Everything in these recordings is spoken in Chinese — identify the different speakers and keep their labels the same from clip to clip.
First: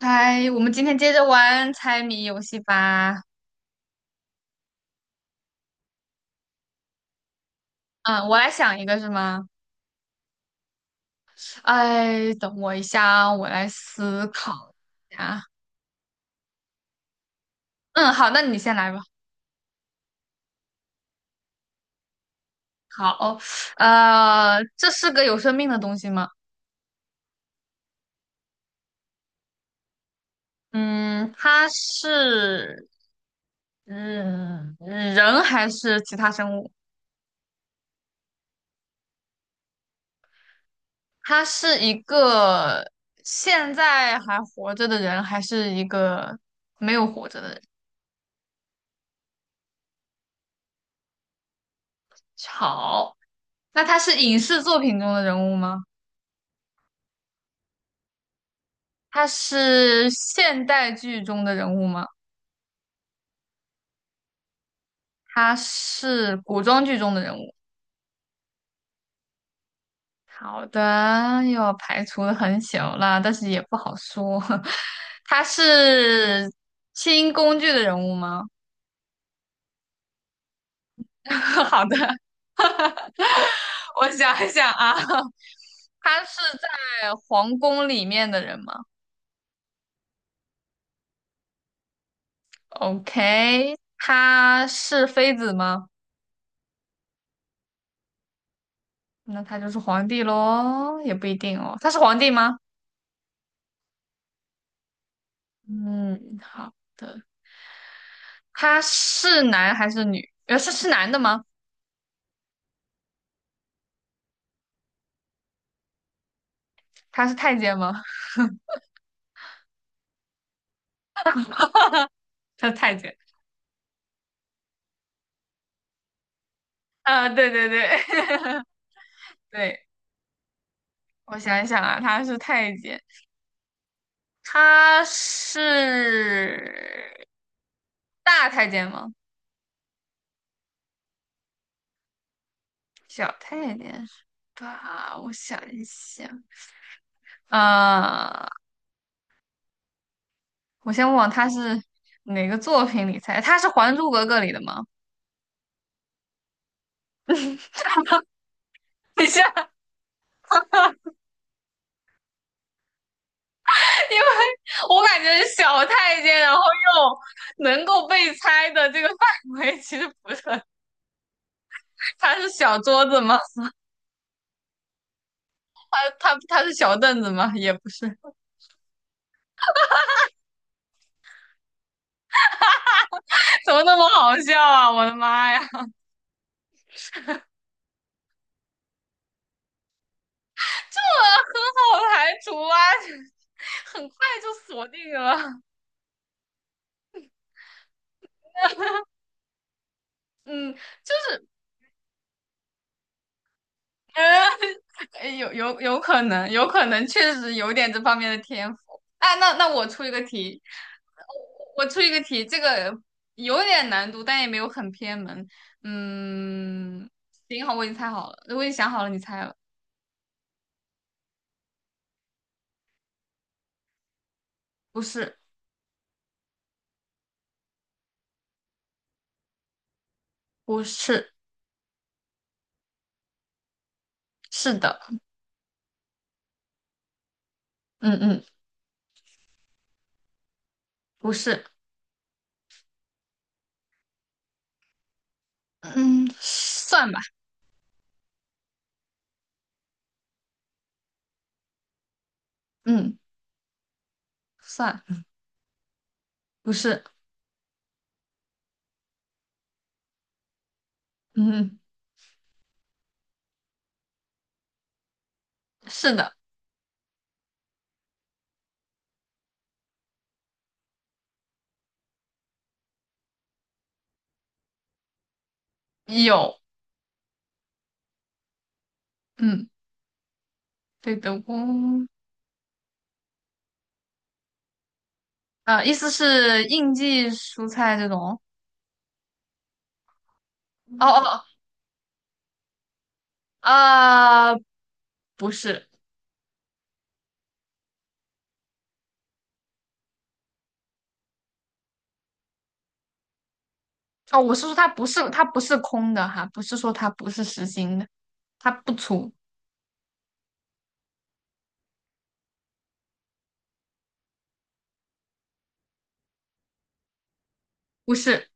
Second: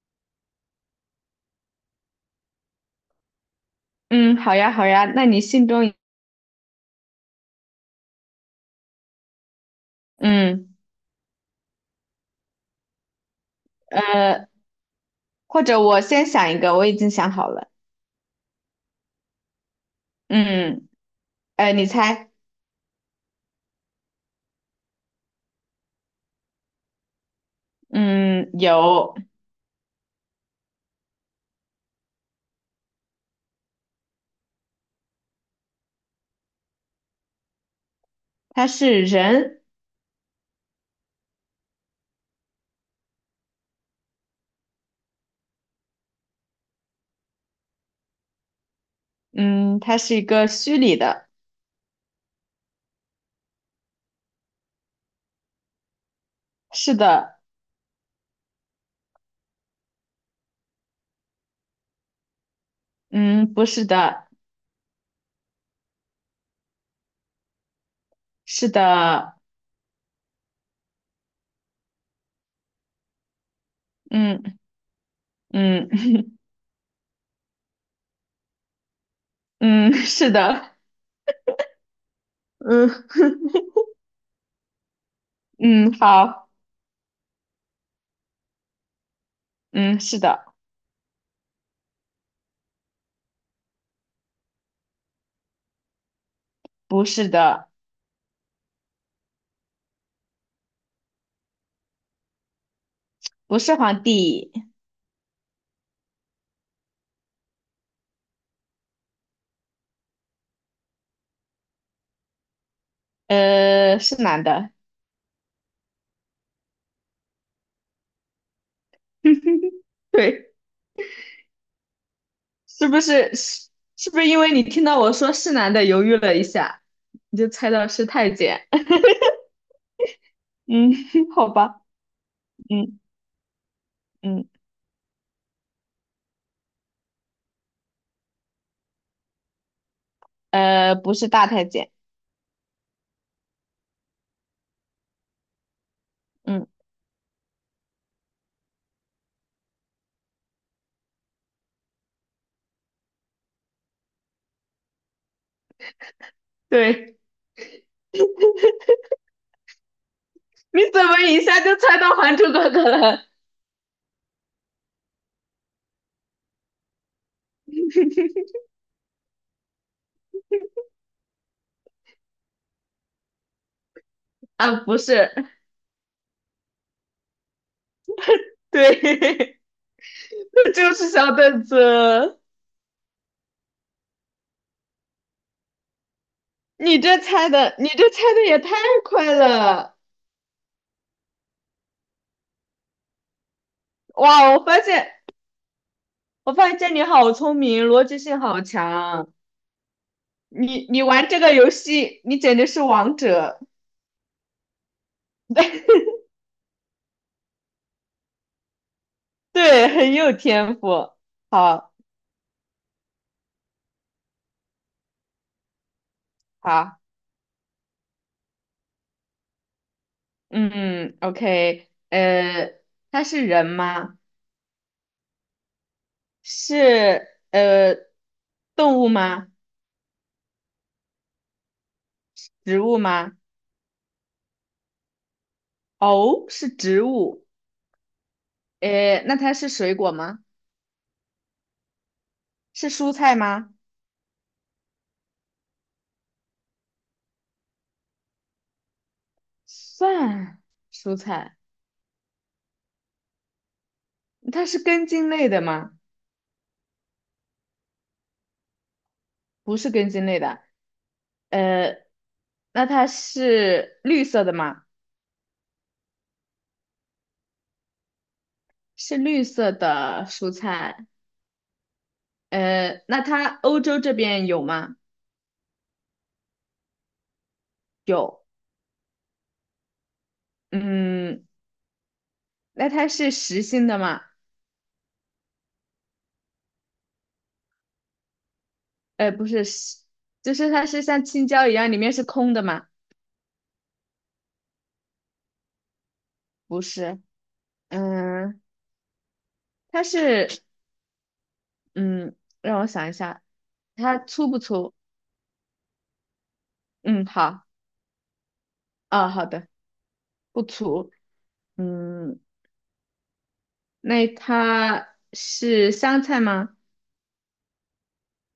Speaker 1: 嗨，我们今天接着玩猜谜游戏吧。
Speaker 2: 嗯，好呀，好呀，那你心中，
Speaker 1: 嗯，我来想一个是吗？
Speaker 2: 嗯，
Speaker 1: 哎，等我一下啊，我来思
Speaker 2: 呃，
Speaker 1: 考一下。
Speaker 2: 或者我先想一个，我已经想好了，
Speaker 1: 嗯，好，那你先来吧。
Speaker 2: 嗯，你猜，
Speaker 1: 好，这是个有生命的东西吗？
Speaker 2: 嗯，有，
Speaker 1: 嗯，它是嗯人还是其他生物？
Speaker 2: 他是人，
Speaker 1: 它是一个现在还活着的人，还是一个没有活着的人？
Speaker 2: 嗯，他是一个虚拟的，
Speaker 1: 好，那他是影视作品中的人物吗？
Speaker 2: 是的，
Speaker 1: 他是现代剧中的人物吗？
Speaker 2: 嗯，不是的，
Speaker 1: 他是古装剧中的人物。
Speaker 2: 是的，
Speaker 1: 好的，又要排除的很小了，但是也不好说。
Speaker 2: 嗯
Speaker 1: 他
Speaker 2: 嗯
Speaker 1: 是清宫剧的人物吗？
Speaker 2: 嗯，是的，
Speaker 1: 好的，
Speaker 2: 嗯
Speaker 1: 我想一想啊，
Speaker 2: 嗯，
Speaker 1: 他
Speaker 2: 好，
Speaker 1: 是在皇宫里面的人吗
Speaker 2: 嗯，是的，
Speaker 1: ？OK，他是妃子吗？
Speaker 2: 不是的，
Speaker 1: 那他就是皇帝喽，也不一定哦。他是皇帝吗？
Speaker 2: 不是皇帝，
Speaker 1: 嗯，好的。他是男还是女？是男的吗？
Speaker 2: 是男的，
Speaker 1: 他是太监吗？
Speaker 2: 对。
Speaker 1: 他是
Speaker 2: 是
Speaker 1: 太
Speaker 2: 不
Speaker 1: 监
Speaker 2: 是是是不是因为你听到我说是男的，犹豫了一下，
Speaker 1: 啊，
Speaker 2: 你就
Speaker 1: 对对
Speaker 2: 猜
Speaker 1: 对，
Speaker 2: 到是太 监？
Speaker 1: 对，
Speaker 2: 嗯，
Speaker 1: 我
Speaker 2: 好
Speaker 1: 想一想
Speaker 2: 吧，
Speaker 1: 啊，他是太
Speaker 2: 嗯
Speaker 1: 监，
Speaker 2: 嗯，
Speaker 1: 他是大太监吗？
Speaker 2: 不是大太监，
Speaker 1: 小太监是吧？我想一想，
Speaker 2: 嗯，
Speaker 1: 啊，我先问他是哪个作品里猜？他是《还珠格格》里的吗？
Speaker 2: 对，
Speaker 1: 等一下，因
Speaker 2: 你怎么一下就猜到《还珠格格》了？
Speaker 1: 为我感觉小太监，然后又能够被猜的这个范围其实不是很他是小桌子吗？
Speaker 2: 啊，不是，
Speaker 1: 他是小凳子吗？也不是，
Speaker 2: 对，那就是小凳子。
Speaker 1: 怎么那么好笑啊！我的妈呀，这很好
Speaker 2: 你这猜的，也太快了！
Speaker 1: 排除啊，很快
Speaker 2: 哇，
Speaker 1: 就锁定了。
Speaker 2: 我发现你好聪明，逻辑性好强。
Speaker 1: 嗯，
Speaker 2: 你
Speaker 1: 就
Speaker 2: 玩这
Speaker 1: 是
Speaker 2: 个游戏，你简直是王者。
Speaker 1: 嗯，有 可能，有可能确实有点这方面的天赋。哎，那 那我
Speaker 2: 对，
Speaker 1: 出一
Speaker 2: 很
Speaker 1: 个
Speaker 2: 有
Speaker 1: 题，
Speaker 2: 天赋。
Speaker 1: 我
Speaker 2: 好，
Speaker 1: 出一个题，这个有点难度，但也没有很偏门。
Speaker 2: 好，
Speaker 1: 嗯，行，好，我已经猜好了，我已经想好了，你猜了，
Speaker 2: 嗯，OK,它是人吗？
Speaker 1: 不是，
Speaker 2: 是呃动物吗？
Speaker 1: 不是，
Speaker 2: 植物吗？
Speaker 1: 是的。
Speaker 2: 哦，是植物。
Speaker 1: 嗯嗯，
Speaker 2: 那它是水果吗？
Speaker 1: 不是，
Speaker 2: 是蔬菜吗？
Speaker 1: 嗯，算吧，
Speaker 2: 算蔬菜。
Speaker 1: 嗯，
Speaker 2: 它是
Speaker 1: 算，
Speaker 2: 根茎类的吗？
Speaker 1: 不是，
Speaker 2: 不是根茎类的。
Speaker 1: 嗯，
Speaker 2: 呃，那它是绿色的吗？
Speaker 1: 是的，
Speaker 2: 是绿色的蔬菜。那它欧洲这边有吗？
Speaker 1: 有，
Speaker 2: 有。
Speaker 1: 嗯，对的，
Speaker 2: 嗯，
Speaker 1: 工，
Speaker 2: 那它是实心的吗？
Speaker 1: 意思是应季蔬菜这种，
Speaker 2: 不是，就是它是
Speaker 1: 哦
Speaker 2: 像
Speaker 1: 哦，
Speaker 2: 青椒一样，里面是空的吗？
Speaker 1: 啊、呃不是，
Speaker 2: 不是，嗯，它是，嗯，让我想一下，它
Speaker 1: 哦，
Speaker 2: 粗
Speaker 1: 我
Speaker 2: 不
Speaker 1: 是说它
Speaker 2: 粗？
Speaker 1: 不是，它不是空的哈，不是说它
Speaker 2: 嗯，
Speaker 1: 不是实
Speaker 2: 好，
Speaker 1: 心的，它不
Speaker 2: 啊，
Speaker 1: 粗，
Speaker 2: 好的，不粗。嗯，那它是香菜吗？
Speaker 1: 不是，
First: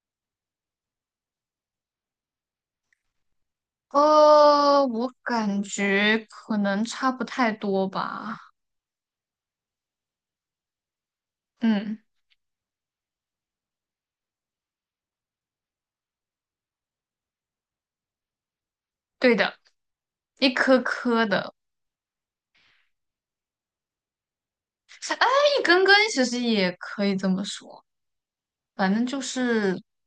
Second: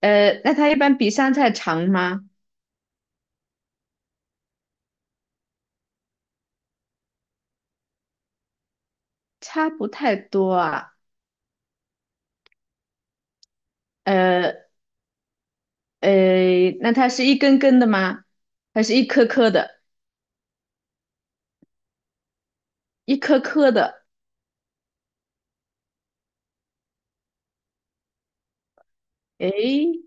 Speaker 2: 那它一般比香菜长吗？
Speaker 1: 我感觉可能差不太多吧，
Speaker 2: 差不太多啊。
Speaker 1: 嗯，
Speaker 2: 呃，那它是一根根的吗？还是一颗
Speaker 1: 对
Speaker 2: 颗
Speaker 1: 的，
Speaker 2: 的？
Speaker 1: 一颗颗的。
Speaker 2: 一颗颗的。
Speaker 1: 哎，一根根其实也可以这么说，反正就是，
Speaker 2: 诶，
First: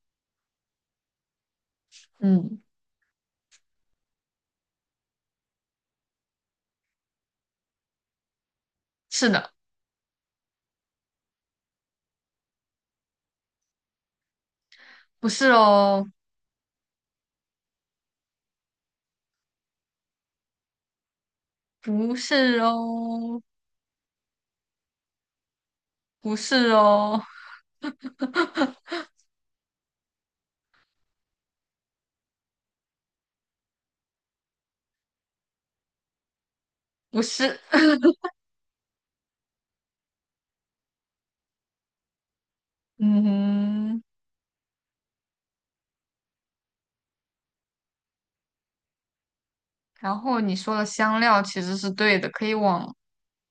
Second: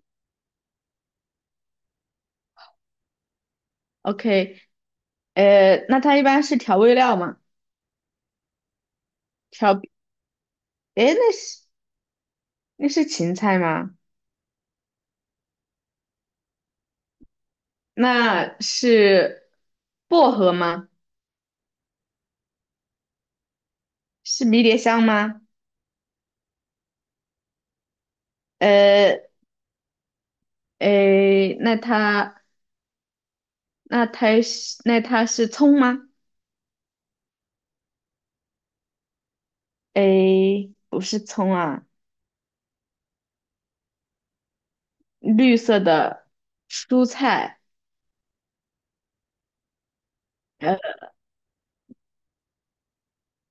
Speaker 1: 嗯，
Speaker 2: OK,那它一般是调味料吗？
Speaker 1: 是的，
Speaker 2: 调，诶，那是芹菜吗？
Speaker 1: 不是哦，
Speaker 2: 那是薄荷吗？
Speaker 1: 不是哦，
Speaker 2: 是迷迭香吗？
Speaker 1: 不是哦，
Speaker 2: 呃，诶，那它是葱吗？
Speaker 1: 不是，
Speaker 2: 诶，不是葱啊，
Speaker 1: 嗯，
Speaker 2: 绿色的蔬菜，
Speaker 1: 然后你
Speaker 2: 呃，
Speaker 1: 说的香料其实是对的，可以往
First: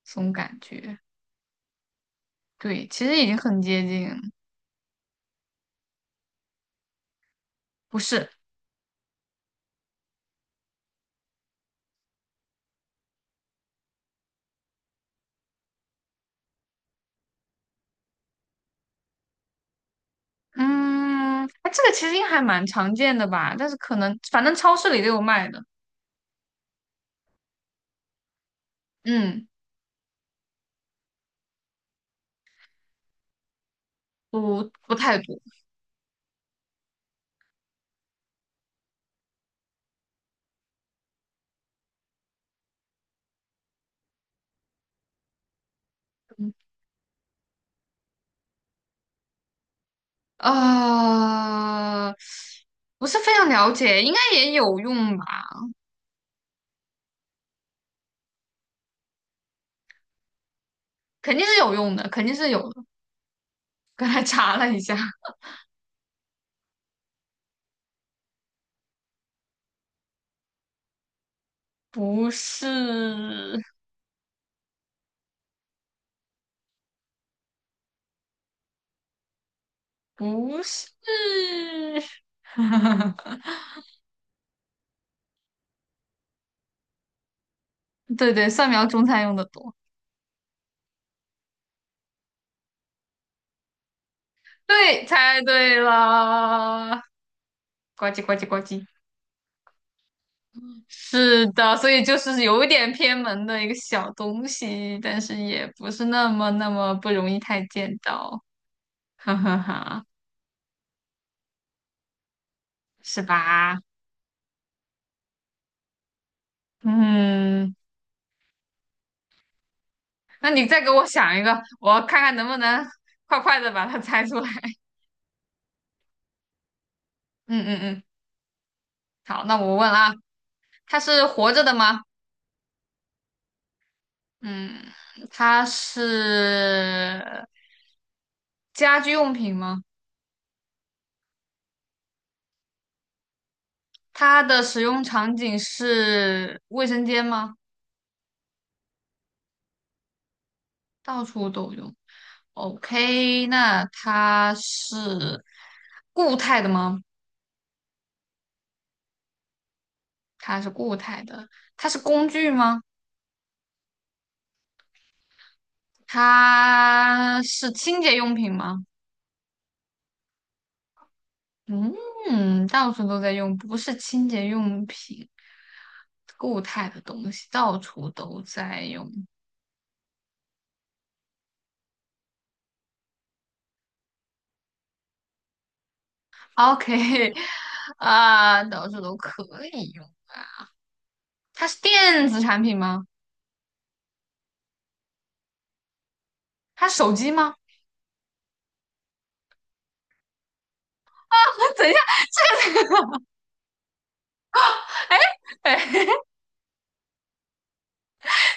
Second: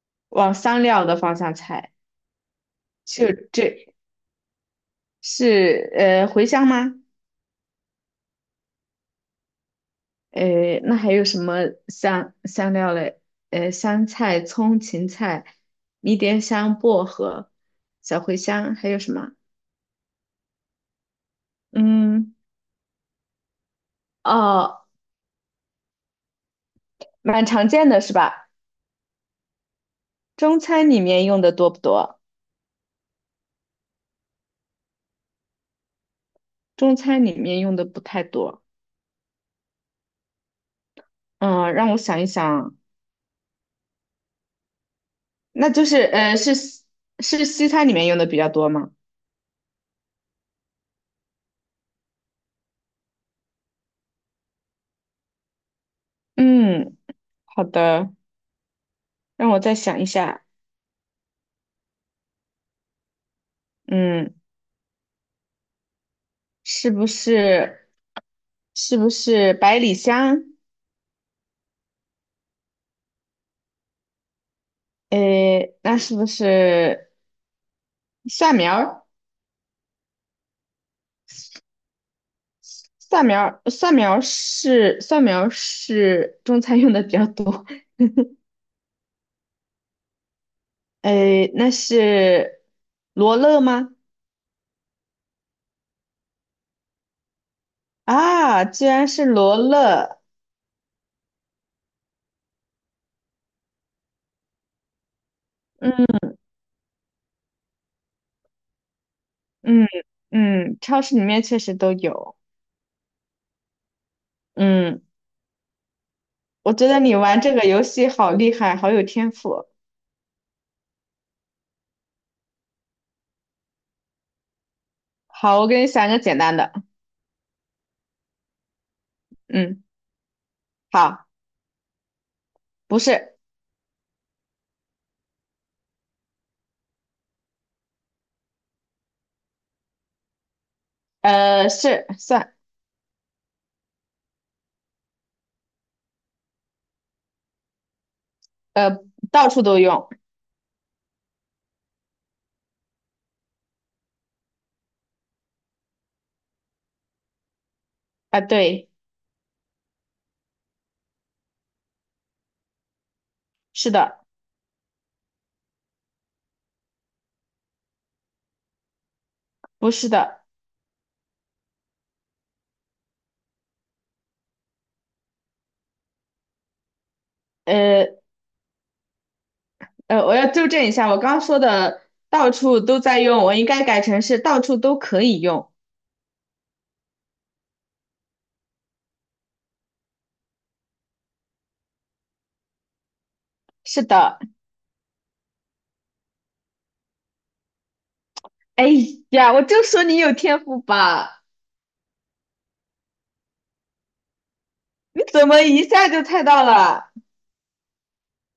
Speaker 1: 这种
Speaker 2: 往
Speaker 1: 感
Speaker 2: 香
Speaker 1: 觉，
Speaker 2: 料的方向猜，
Speaker 1: 对，其实
Speaker 2: 就
Speaker 1: 已经很接
Speaker 2: 这
Speaker 1: 近，
Speaker 2: 是茴香吗？
Speaker 1: 不是，
Speaker 2: 诶，那还有什么香料嘞？香菜、葱、芹菜、迷迭香、薄荷、小茴香，还有什么？
Speaker 1: 嗯，哎，这个其实应该
Speaker 2: 嗯，
Speaker 1: 还蛮常见的吧，但是可能反正超
Speaker 2: 哦，
Speaker 1: 市里都有卖的，
Speaker 2: 蛮常见的是吧？
Speaker 1: 嗯，
Speaker 2: 中餐里面用的多不多？
Speaker 1: 不太多，
Speaker 2: 中餐里面用的不太多。嗯，让我想一想，那就是
Speaker 1: 嗯
Speaker 2: 是西餐里面用的比较多吗？
Speaker 1: 啊，不是非常了解，应该也有用吧？
Speaker 2: 嗯，好的，让我再想一下。
Speaker 1: 肯定是有用的，肯定是有的刚才
Speaker 2: 嗯，
Speaker 1: 查了一下，
Speaker 2: 是不是是不是百里香？
Speaker 1: 不是，
Speaker 2: 诶，那是不是蒜苗儿？
Speaker 1: 不是，
Speaker 2: 蒜苗 儿，蒜苗儿是中餐用的比较多。
Speaker 1: 对对，蒜苗中餐用的多。
Speaker 2: 诶，那是罗勒吗？
Speaker 1: 对，猜对了，呱唧呱唧呱
Speaker 2: 啊，居
Speaker 1: 唧。
Speaker 2: 然是罗勒。
Speaker 1: 是的，所以就是有一点偏门的一个小东西，但是也不是那么那么不容易太见到，哈哈
Speaker 2: 嗯
Speaker 1: 哈，
Speaker 2: 嗯，超市里面确实都有。
Speaker 1: 是吧？
Speaker 2: 嗯，我觉得你玩这个
Speaker 1: 嗯。
Speaker 2: 游戏好厉害，好有天赋。
Speaker 1: 那你再给我想一个，我看看能不能快快的把它猜出来。
Speaker 2: 好，我给你想一个简单的。
Speaker 1: 嗯嗯嗯，好，那我
Speaker 2: 嗯，
Speaker 1: 问了啊，它是
Speaker 2: 好，
Speaker 1: 活着的吗？
Speaker 2: 不是，
Speaker 1: 嗯，它是家居用品吗？
Speaker 2: 是蒜，
Speaker 1: 它的使用场景是卫生间吗？
Speaker 2: 呃，到处都用。
Speaker 1: 到处都用。OK，那它是固态的吗？
Speaker 2: 啊，对，
Speaker 1: 它是固态的，它是工具吗？
Speaker 2: 是的，
Speaker 1: 它是清洁用品吗？
Speaker 2: 不是的。
Speaker 1: 嗯，到处都在用，不是清洁用品，固态的东西到处
Speaker 2: 呃
Speaker 1: 都在用。
Speaker 2: 我要纠正一下，我刚刚说的到处都在用，我应该改成是到处都可以用。
Speaker 1: OK，啊，到处都可以用。啊。它是电子产品吗？
Speaker 2: 是的，
Speaker 1: 它是手机吗？
Speaker 2: 哎呀，我就说你有天赋吧，
Speaker 1: 等一下，哎
Speaker 2: 你怎么
Speaker 1: 哎，
Speaker 2: 一 下就猜到了？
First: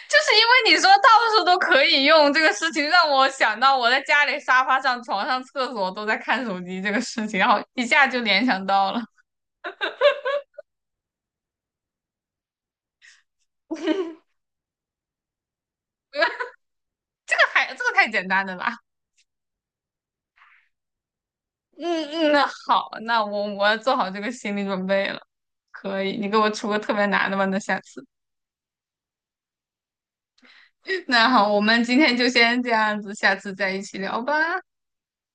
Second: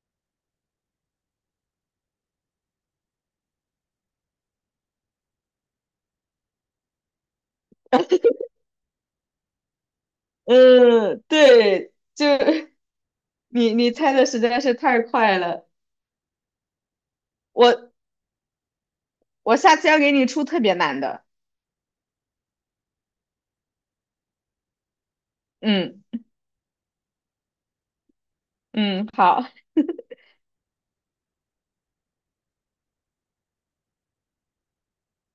Speaker 1: 就是因为你说到处都可以用这个事情，让我想到我在家里沙发上、床上、厕所都在看手机这个事情，然后一下就联想到了。
Speaker 2: 对，就 你你猜的实在是太快了，
Speaker 1: 这个还这
Speaker 2: 我
Speaker 1: 个太简单了吧？
Speaker 2: 我下次要给你出特别难的。
Speaker 1: 嗯嗯，那好，那我要做好这个心理准备了。
Speaker 2: 嗯
Speaker 1: 可以，你给我出个特别难的吧，那下次。
Speaker 2: 嗯，好，
Speaker 1: 那好，我们今天就先这样子，下次再一起聊吧。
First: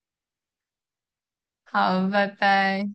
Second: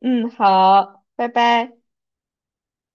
Speaker 2: 嗯好，拜拜。
Speaker 1: 好，拜拜。